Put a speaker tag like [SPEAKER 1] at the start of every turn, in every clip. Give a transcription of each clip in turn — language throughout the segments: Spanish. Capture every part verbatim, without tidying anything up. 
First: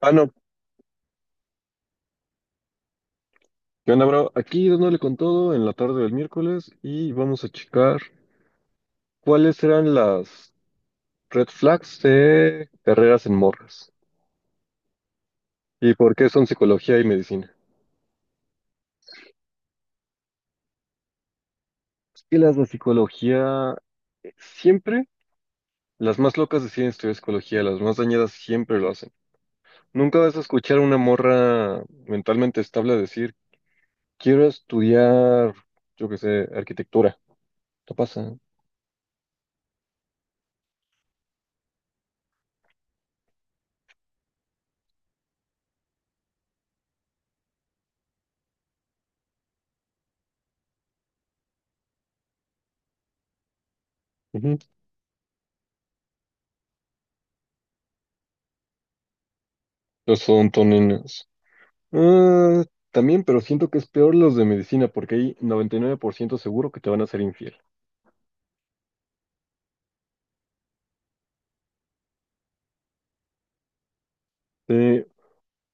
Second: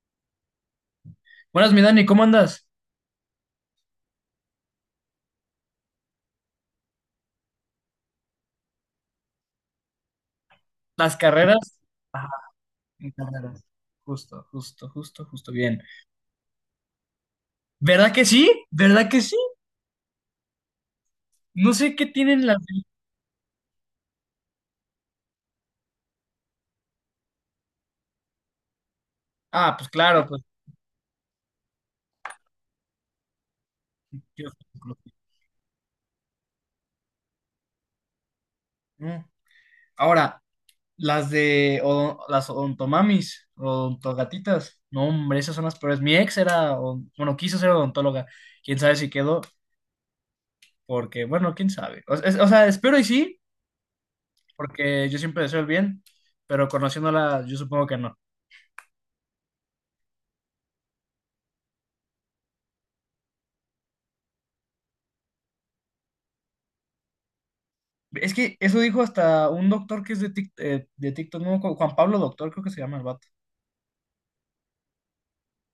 [SPEAKER 1] Ah, no.
[SPEAKER 2] Buenas, mi Dani, ¿cómo andas?
[SPEAKER 1] ¿Qué onda, bro? Aquí dándole con todo en la tarde del miércoles y vamos a checar cuáles serán las
[SPEAKER 2] Las
[SPEAKER 1] red
[SPEAKER 2] carreras.
[SPEAKER 1] flags
[SPEAKER 2] Ajá,
[SPEAKER 1] de
[SPEAKER 2] en
[SPEAKER 1] carreras en
[SPEAKER 2] carreras.
[SPEAKER 1] morras
[SPEAKER 2] Justo, justo, justo, justo, bien.
[SPEAKER 1] y por qué son psicología y medicina.
[SPEAKER 2] ¿Verdad que sí? ¿Verdad que sí? No sé qué
[SPEAKER 1] Es que
[SPEAKER 2] tienen
[SPEAKER 1] las
[SPEAKER 2] las.
[SPEAKER 1] de psicología eh, siempre, las más locas deciden estudiar psicología, las más dañadas siempre lo hacen.
[SPEAKER 2] Ah, pues
[SPEAKER 1] Nunca
[SPEAKER 2] claro,
[SPEAKER 1] vas a
[SPEAKER 2] pues.
[SPEAKER 1] escuchar a una morra mentalmente estable decir, quiero
[SPEAKER 2] Yo- soy inclusivo.
[SPEAKER 1] estudiar, yo qué sé, arquitectura. ¿Qué pasa?
[SPEAKER 2] Mm. Ahora, las de. odo- las odontomamis, odontogatitas. No, hombre, esas son las peores. Mi ex era. Odon- Bueno, quiso ser odontóloga. Quién sabe si quedó, porque, bueno, quién sabe. O, es- o sea, espero y sí,
[SPEAKER 1] Ujú.
[SPEAKER 2] porque yo siempre deseo el bien, pero conociéndola, yo supongo que no.
[SPEAKER 1] Los son toninas. Ah, también, pero siento que es peor los de medicina porque hay noventa y nueve por ciento seguro que te van a ser infiel.
[SPEAKER 2] Es que eso dijo hasta un doctor que es de Tik- eh, de TikTok, no, Ju- Juan Pablo Doctor, creo que se llama el vato.
[SPEAKER 1] Eh,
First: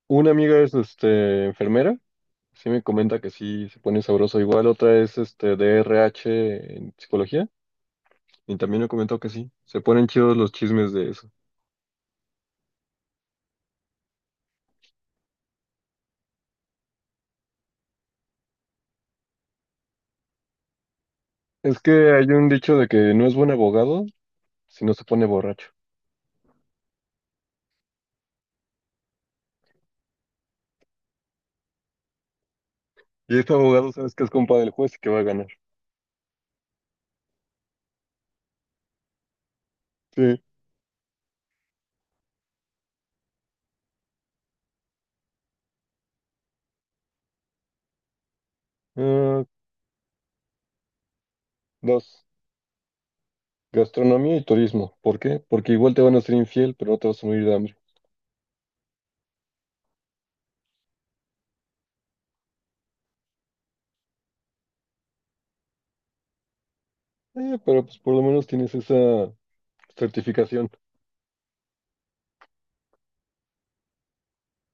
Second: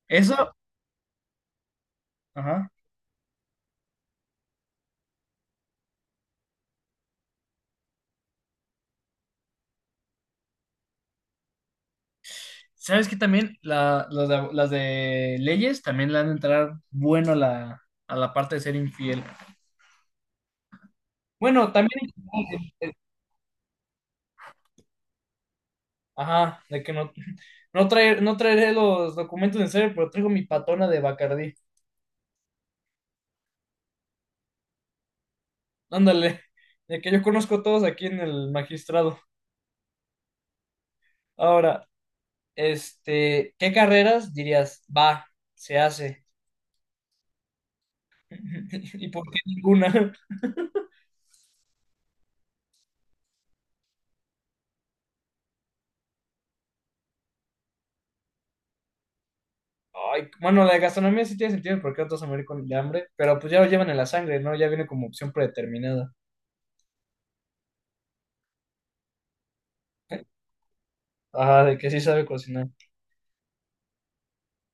[SPEAKER 1] una
[SPEAKER 2] Eso,
[SPEAKER 1] amiga es este, enfermera, sí
[SPEAKER 2] ajá.
[SPEAKER 1] me comenta que sí se pone sabroso igual, otra es este, D R H en psicología y también me comentó que sí, se ponen chidos los chismes de eso.
[SPEAKER 2] ¿Sabes que también la- las de, las de leyes también le han de entrar bueno a la, a la parte de ser infiel? Bueno,
[SPEAKER 1] Es
[SPEAKER 2] también,
[SPEAKER 1] que hay un dicho de que no es buen abogado si no se pone borracho.
[SPEAKER 2] ajá, de que no, no, traer, no traeré los documentos en serio, pero traigo mi patona de Bacardí.
[SPEAKER 1] Y este abogado sabes que es compa del juez y que va a ganar.
[SPEAKER 2] Ándale, de que yo conozco a todos aquí en el magistrado.
[SPEAKER 1] Sí.
[SPEAKER 2] Ahora, este, ¿qué carreras dirías? Va, se hace. ¿Y por qué
[SPEAKER 1] Ah,
[SPEAKER 2] ninguna?
[SPEAKER 1] dos, gastronomía y turismo. ¿Por qué? Porque igual te van a ser infiel, pero no te vas a morir de hambre.
[SPEAKER 2] Ay, bueno, la de gastronomía sí tiene sentido porque otros se mueren con de hambre, pero pues ya lo llevan en la sangre, ¿no? Ya viene como opción predeterminada.
[SPEAKER 1] Eh, pero pues por lo menos tienes esa certificación.
[SPEAKER 2] Ah, de que sí sabe cocinar.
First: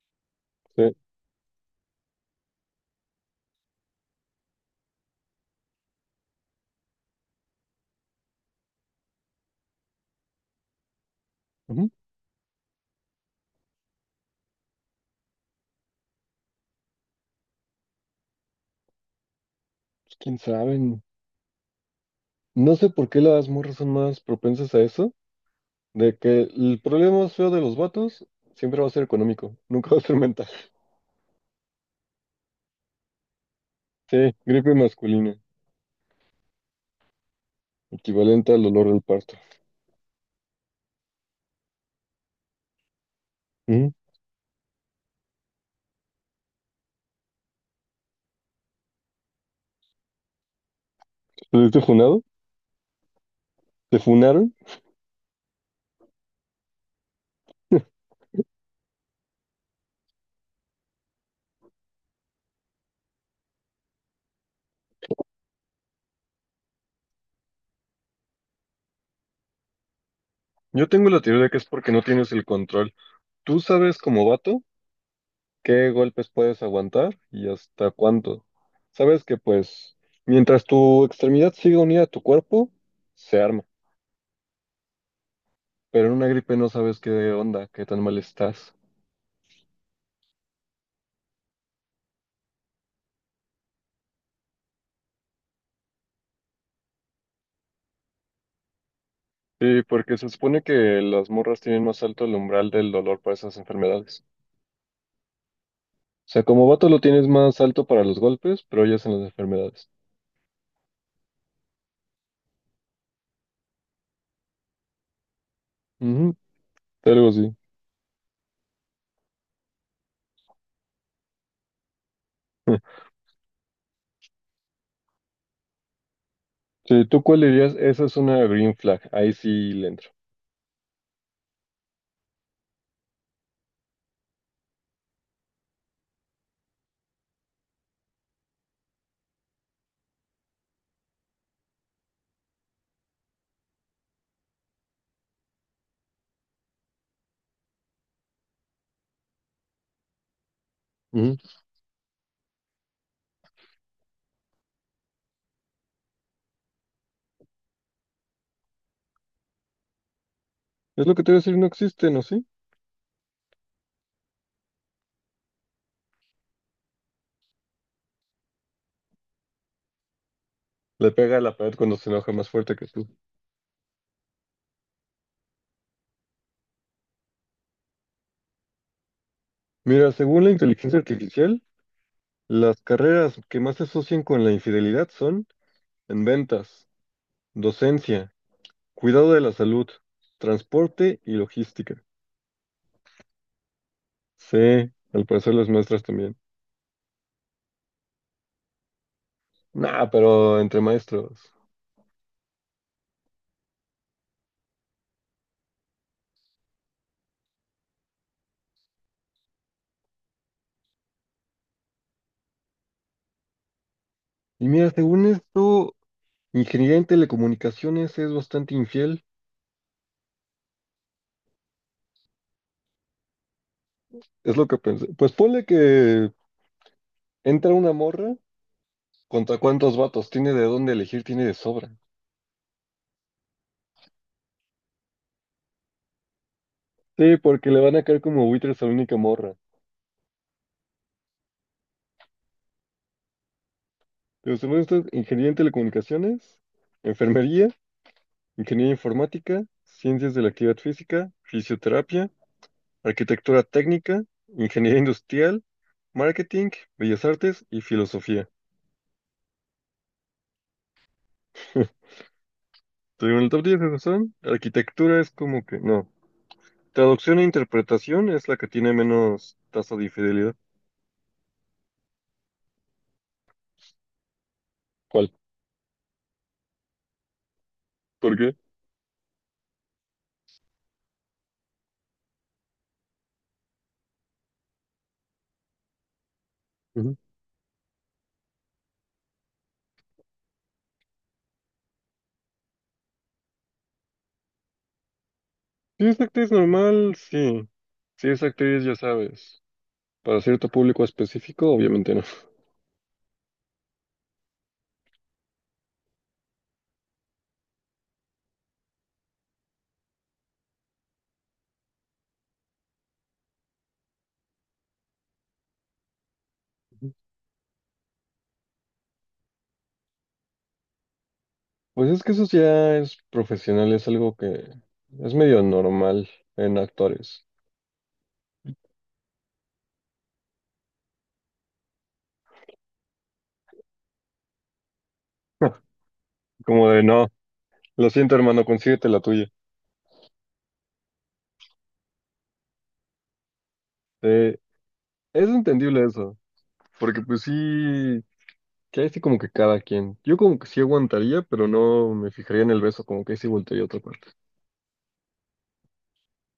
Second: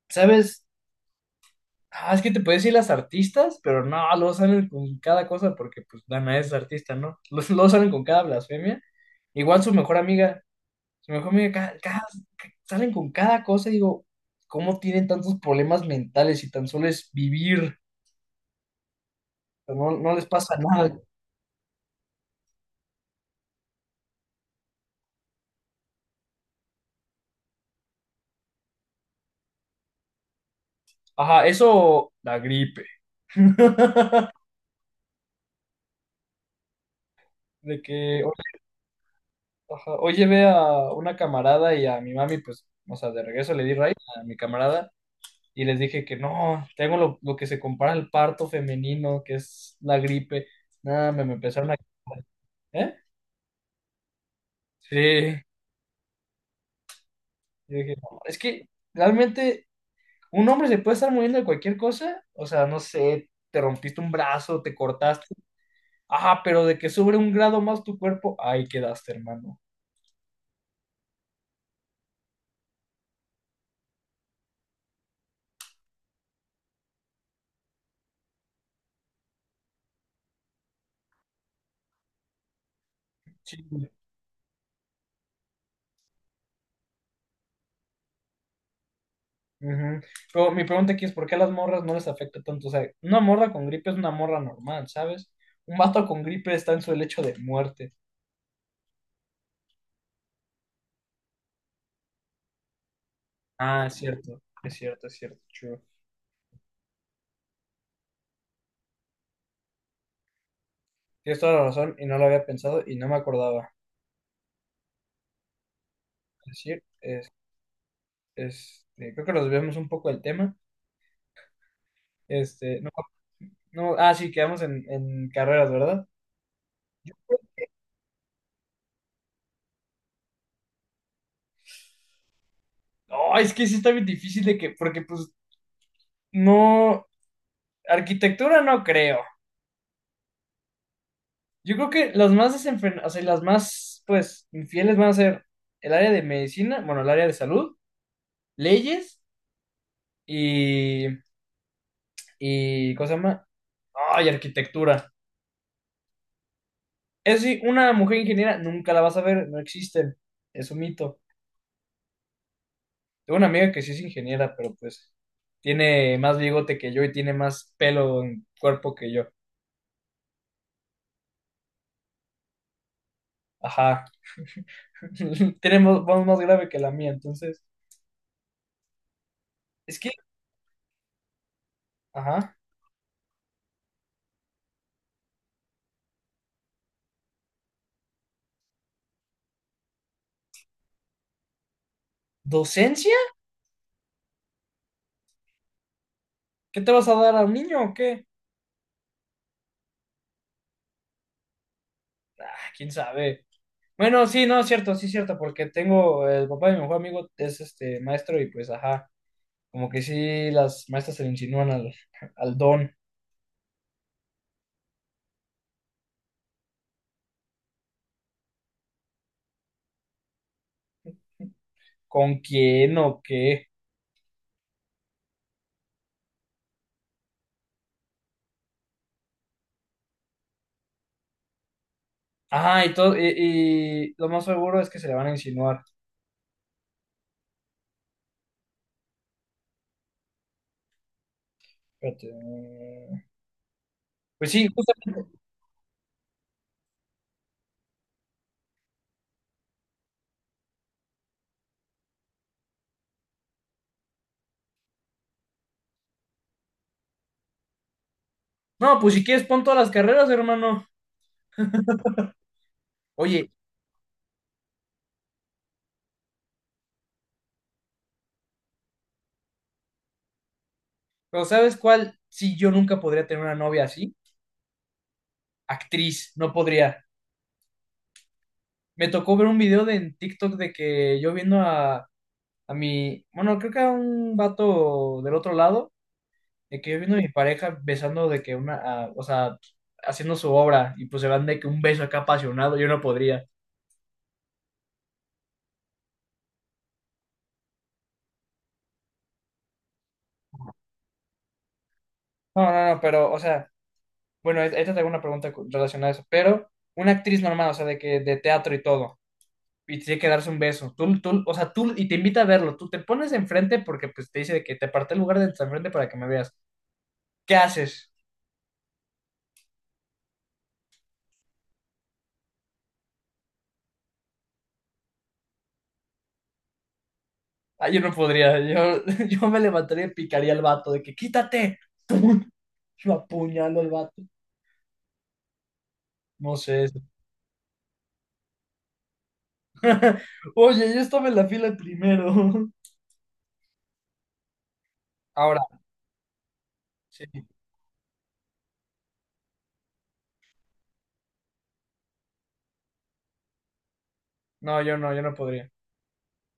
[SPEAKER 2] ¿Sabes?
[SPEAKER 1] Sí.
[SPEAKER 2] Ah, es que te puedes decir las artistas, pero no, luego salen con cada cosa porque pues Dana es artista, ¿no? Los- Luego salen con cada blasfemia. Igual su mejor amiga, su mejor amiga, ca-
[SPEAKER 1] Ujú.
[SPEAKER 2] cada- ca- salen con cada cosa y digo, ¿cómo tienen tantos problemas mentales y tan solo es vivir? O sea, no, no
[SPEAKER 1] Pues,
[SPEAKER 2] les
[SPEAKER 1] quién
[SPEAKER 2] pasa nada.
[SPEAKER 1] sabe. No sé por qué las morras son más propensas a eso, de que el problema más feo de los vatos siempre va a ser económico, nunca va a ser mental.
[SPEAKER 2] Ajá, eso, la gripe.
[SPEAKER 1] Sí, gripe masculina,
[SPEAKER 2] De que,
[SPEAKER 1] equivalente
[SPEAKER 2] oye,
[SPEAKER 1] al dolor del parto.
[SPEAKER 2] ajá, hoy llevé a una camarada y a mi mami, pues, o sea, de regreso le di
[SPEAKER 1] Ujú.
[SPEAKER 2] raíz a mi camarada y les dije que no, tengo lo, lo que se compara al parto femenino, que es la gripe. Nada, me, me
[SPEAKER 1] ¿Te
[SPEAKER 2] empezaron a...
[SPEAKER 1] fuiste funado?
[SPEAKER 2] ¿Eh?
[SPEAKER 1] ¿Te funaron?
[SPEAKER 2] Sí. Yo dije: "No, es que realmente un hombre se puede estar muriendo de cualquier cosa, o sea, no sé, te rompiste un brazo, te cortaste, ah, pero de que sube un grado más tu cuerpo, ahí quedaste, hermano.
[SPEAKER 1] Yo tengo la teoría de que es porque no tienes el control. Tú sabes como vato qué golpes puedes aguantar y hasta cuánto. Sabes que pues mientras tu extremidad siga unida a tu cuerpo, se
[SPEAKER 2] Sí,
[SPEAKER 1] arma, pero en una gripe no sabes qué onda, qué tan mal estás.
[SPEAKER 2] ujú. Pero mi pregunta aquí es, ¿por qué a las morras no les afecta tanto? O sea, una morra con gripe es una morra normal, ¿sabes? Un vato con gripe está en su lecho de muerte.
[SPEAKER 1] Sí, porque se supone que las morras tienen más alto el umbral del dolor para esas
[SPEAKER 2] Ah, es
[SPEAKER 1] enfermedades.
[SPEAKER 2] cierto, es cierto, es cierto, true.
[SPEAKER 1] O sea, como vato lo tienes más alto para los golpes, pero ellas en las enfermedades.
[SPEAKER 2] Tienes toda la razón y no lo había pensado y no me acordaba.
[SPEAKER 1] Ujú,
[SPEAKER 2] Es decir,
[SPEAKER 1] algo así.
[SPEAKER 2] este, creo que nos desviamos un poco del tema. Este, no, no, ah, sí, quedamos en, en carreras, ¿verdad?
[SPEAKER 1] Sí, ¿tú cuál dirías? Esa es una green flag, ahí sí le entro.
[SPEAKER 2] No, es que sí está bien difícil de que, porque pues no, arquitectura no creo. Yo creo que las más desenfrenadas, o sea, las más, pues, infieles van a ser el área de medicina, bueno, el área de salud, leyes y,
[SPEAKER 1] Ujú.
[SPEAKER 2] y ¿cómo se llama? Ay, arquitectura. Eso sí, una mujer ingeniera nunca la vas a ver, no existen, es un
[SPEAKER 1] Es lo
[SPEAKER 2] mito.
[SPEAKER 1] que te iba a decir, no existe, ¿no? Sí.
[SPEAKER 2] Tengo una amiga que sí es ingeniera, pero pues tiene más bigote que yo y tiene más pelo en cuerpo que yo.
[SPEAKER 1] Le pega a la pared cuando se enoja más fuerte que tú.
[SPEAKER 2] Ajá. Tenemos voz más grave que la mía, entonces. Es que,
[SPEAKER 1] Mira, según la inteligencia artificial,
[SPEAKER 2] ajá.
[SPEAKER 1] las carreras que más se asocian con la infidelidad son en ventas, docencia, cuidado de la salud, transporte y logística.
[SPEAKER 2] ¿Docencia?
[SPEAKER 1] Sí, al parecer las maestras también.
[SPEAKER 2] ¿Qué te vas a dar a un niño o qué?
[SPEAKER 1] Nah, pero entre maestros.
[SPEAKER 2] Ah, quién sabe. Bueno, sí, no, es cierto, sí, es cierto, porque tengo el papá de mi mejor amigo, es este maestro, y pues, ajá, como que sí, las maestras se le insinúan al, al don,
[SPEAKER 1] Y mira, según esto, ingeniería en telecomunicaciones es bastante infiel.
[SPEAKER 2] con quién o qué.
[SPEAKER 1] Es lo que pensé. Pues ponle que entra una morra, ¿contra cuántos vatos? Tiene de dónde elegir, tiene de sobra.
[SPEAKER 2] Ajá, y todo, y, y lo más seguro es que se le van a insinuar.
[SPEAKER 1] Sí, porque le van a caer como buitres a la única morra.
[SPEAKER 2] Espérate. eh, Pues
[SPEAKER 1] Pero
[SPEAKER 2] sí,
[SPEAKER 1] según esto,
[SPEAKER 2] justamente.
[SPEAKER 1] ingeniería en telecomunicaciones, enfermería, ingeniería informática, ciencias de la actividad física, fisioterapia, arquitectura técnica, ingeniería industrial, marketing, bellas artes y filosofía.
[SPEAKER 2] No, pues si quieres, pon todas las carreras, hermano.
[SPEAKER 1] Te digo, en
[SPEAKER 2] Oye,
[SPEAKER 1] el top diez de razón, arquitectura es como que no. Traducción e interpretación es la que tiene menos tasa de infidelidad.
[SPEAKER 2] pero ¿sabes cuál? Sí, yo nunca podría tener una novia así.
[SPEAKER 1] ¿Cuál?
[SPEAKER 2] Actriz, no podría.
[SPEAKER 1] ¿Por qué?
[SPEAKER 2] Me tocó ver un video de, en TikTok de que yo viendo a a mi, bueno, creo que a un vato del otro lado, de que yo viendo
[SPEAKER 1] Ujú.
[SPEAKER 2] a mi pareja besando de que una, a- o sea, haciendo su obra y pues se van de que un beso acá apasionado, yo no podría.
[SPEAKER 1] Si es actriz normal, sí. Si es actriz, ya sabes. Para cierto público específico, obviamente no.
[SPEAKER 2] No, no, no, pero, o sea, bueno, ahí ahí te tengo una pregunta cu- relacionada a eso, pero una actriz normal, o sea, de que de teatro y todo, y tiene que darse un beso, tú, tú, o sea, tú, y te invita a verlo, tú te pones enfrente porque pues te dice de que te aparté el lugar de enfrente para que me veas, ¿qué haces?
[SPEAKER 1] Pues es que eso ya es profesional, es algo que es medio normal en actores.
[SPEAKER 2] Ah, yo no podría. Yo, yo me levantaría y picaría al vato de que quítate. ¡Pum! Lo apuñalo al vato. No sé.
[SPEAKER 1] Como de, no, lo siento, hermano, consíguete la tuya.
[SPEAKER 2] Oye, yo estaba en la fila primero.
[SPEAKER 1] Eh, es
[SPEAKER 2] Ahora,
[SPEAKER 1] entendible eso, porque
[SPEAKER 2] sí.
[SPEAKER 1] pues sí, que ahí sí como que cada quien. Yo como que sí aguantaría, pero no me fijaría en el beso, como que ahí sí voltearía a otra parte.
[SPEAKER 2] No, yo no, yo no podría.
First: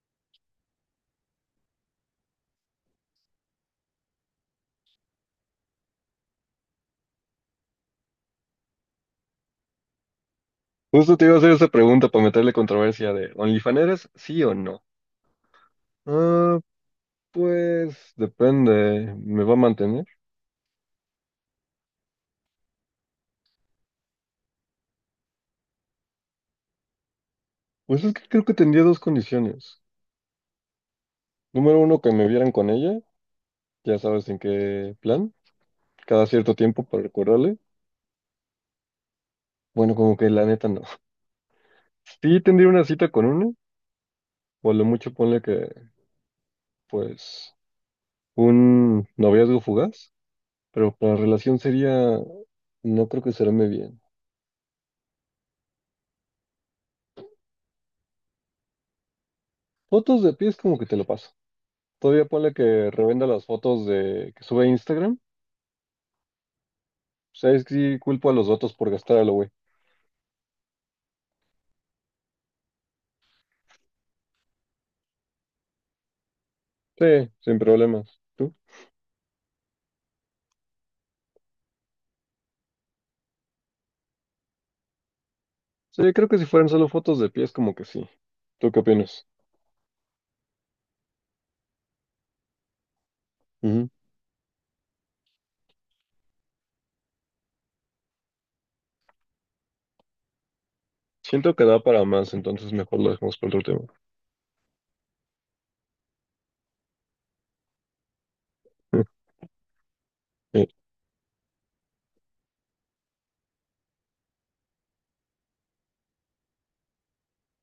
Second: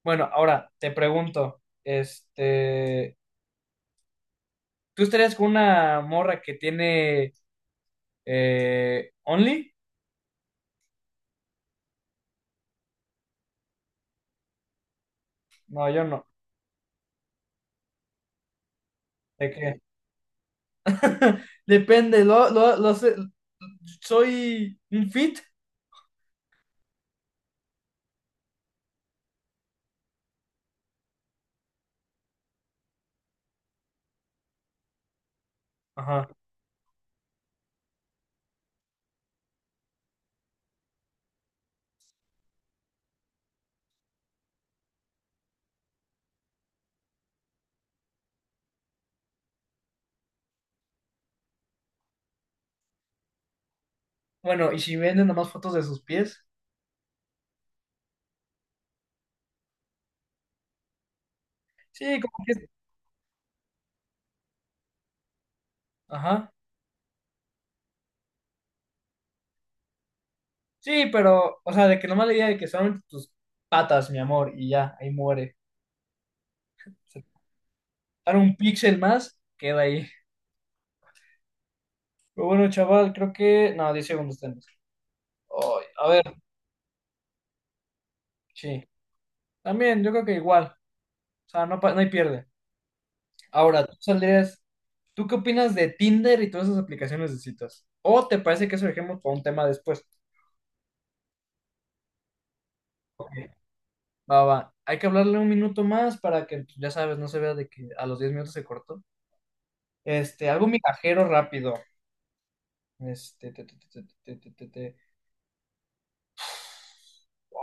[SPEAKER 2] Bueno, ahora te pregunto, este, ¿tú estarías con una morra que tiene eh, Only?
[SPEAKER 1] Justo te iba a hacer esa pregunta para meterle controversia de, ¿OnlyFaneras sí o no?
[SPEAKER 2] No, yo no.
[SPEAKER 1] Ah, pues depende, ¿me
[SPEAKER 2] ¿De
[SPEAKER 1] va a
[SPEAKER 2] qué?
[SPEAKER 1] mantener?
[SPEAKER 2] Depende, lo, lo, lo sé- soy un fit.
[SPEAKER 1] Pues es que creo que tendría dos condiciones. Número uno, que me vieran con ella, ya sabes en qué plan, cada
[SPEAKER 2] Ajá.
[SPEAKER 1] cierto tiempo para recordarle. Bueno, como que la neta no. Sí tendría una cita con una, o a lo mucho ponle que, pues, un noviazgo fugaz, pero para relación sería, no creo que será muy bien.
[SPEAKER 2] Bueno, y si venden nomás fotos de sus pies.
[SPEAKER 1] Fotos de pies como que te lo paso.
[SPEAKER 2] Sí,
[SPEAKER 1] Todavía
[SPEAKER 2] como
[SPEAKER 1] ponle
[SPEAKER 2] que...
[SPEAKER 1] que revenda las fotos de que sube a Instagram.
[SPEAKER 2] Ajá.
[SPEAKER 1] O sea, es que sí culpo a los datos por gastar a lo güey.
[SPEAKER 2] Sí, pero, o sea, de que nomás le diga de que solamente tus patas, mi amor, y ya, ahí muere.
[SPEAKER 1] Sí,
[SPEAKER 2] O
[SPEAKER 1] sin problemas.
[SPEAKER 2] dar un
[SPEAKER 1] ¿Tú?
[SPEAKER 2] píxel más, queda ahí. Pero bueno, chaval, creo que... No, diez segundos tenemos. Ay, a
[SPEAKER 1] Sí,
[SPEAKER 2] ver,
[SPEAKER 1] creo que si fueran solo fotos de pies como que sí. ¿Tú qué
[SPEAKER 2] sí.
[SPEAKER 1] opinas?
[SPEAKER 2] También, yo creo que igual. O sea, no, pa- no hay pierde. Ahora, tú saldrías... ¿Tú qué opinas de Tinder y todas esas aplicaciones de citas? ¿O te parece que eso dejemos para un tema después?
[SPEAKER 1] Siento que da para más, entonces mejor lo dejamos para
[SPEAKER 2] Ok,
[SPEAKER 1] otro tema.
[SPEAKER 2] va, va. Hay que hablarle un minuto más para que, ya sabes, no se vea de que a los diez minutos se cortó.
[SPEAKER 1] Eh,
[SPEAKER 2] Este, algo
[SPEAKER 1] eh,
[SPEAKER 2] migajero rápido. Este, te, te, te, te, te, te, te.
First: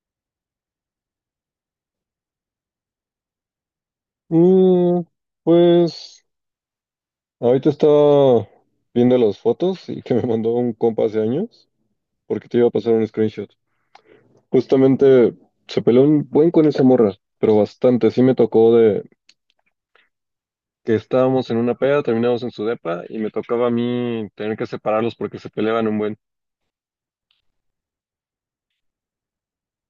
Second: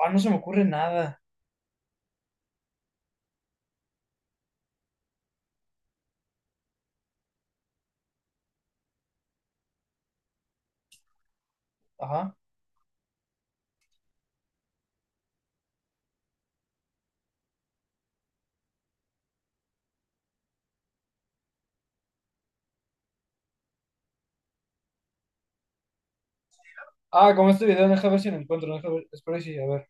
[SPEAKER 2] Ah, no se me ocurre nada.
[SPEAKER 1] mm, pues ahorita estaba viendo las fotos y que me mandó un compa hace años
[SPEAKER 2] Ajá.
[SPEAKER 1] porque te iba a pasar un screenshot. Justamente se peleó un buen con esa morra, pero bastante. Sí me tocó de que estábamos en una peda, terminamos en su depa y me tocaba a mí tener que separarlos porque se peleaban un buen.
[SPEAKER 2] Ah, como este video, deja ver si lo encuentro. Deja ver, espero y sí, a ver.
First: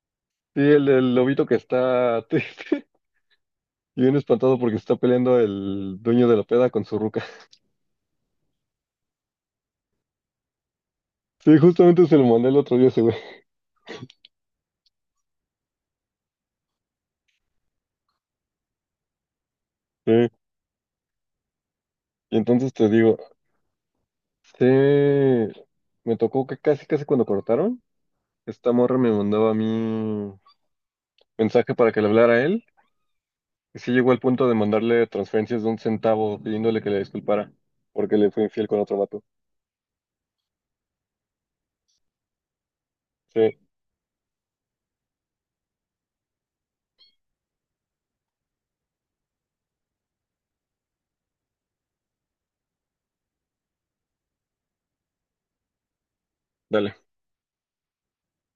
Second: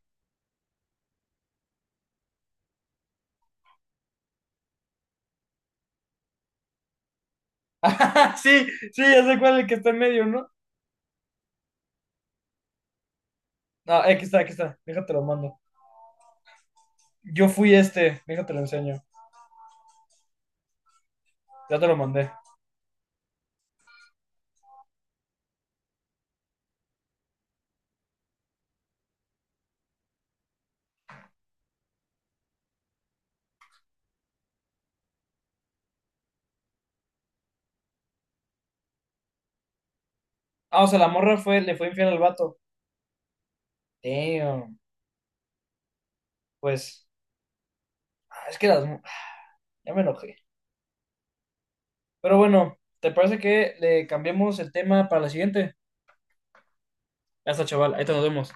[SPEAKER 1] Sí, el, el lobito que está triste y bien espantado porque está peleando el dueño de la peda con su ruca.
[SPEAKER 2] Sí, sí, ya sé cuál es el que está en medio, ¿no?
[SPEAKER 1] Sí, justamente se lo mandé el otro día a ese güey.
[SPEAKER 2] Ah, aquí está, aquí está. Déjate lo mando. Yo fui este, déjate lo enseño.
[SPEAKER 1] Eh,
[SPEAKER 2] Ya te lo mandé.
[SPEAKER 1] y entonces te digo, sí, me tocó que casi, casi cuando cortaron, esta morra me mandaba a mí mensaje para que le hablara a él. Y sí llegó al punto de mandarle transferencias de un centavo pidiéndole que le disculpara porque le fue infiel con otro vato.
[SPEAKER 2] Ah, o sea, la morra fue, le fue infiel al vato.
[SPEAKER 1] Sí,
[SPEAKER 2] Damn. Pues, ah, es que las. Mu- ah, ya me enojé. Pero bueno, ¿te parece que le cambiemos el tema para la siguiente?
[SPEAKER 1] dale.
[SPEAKER 2] Ya está, chaval. Ahí te nos vemos.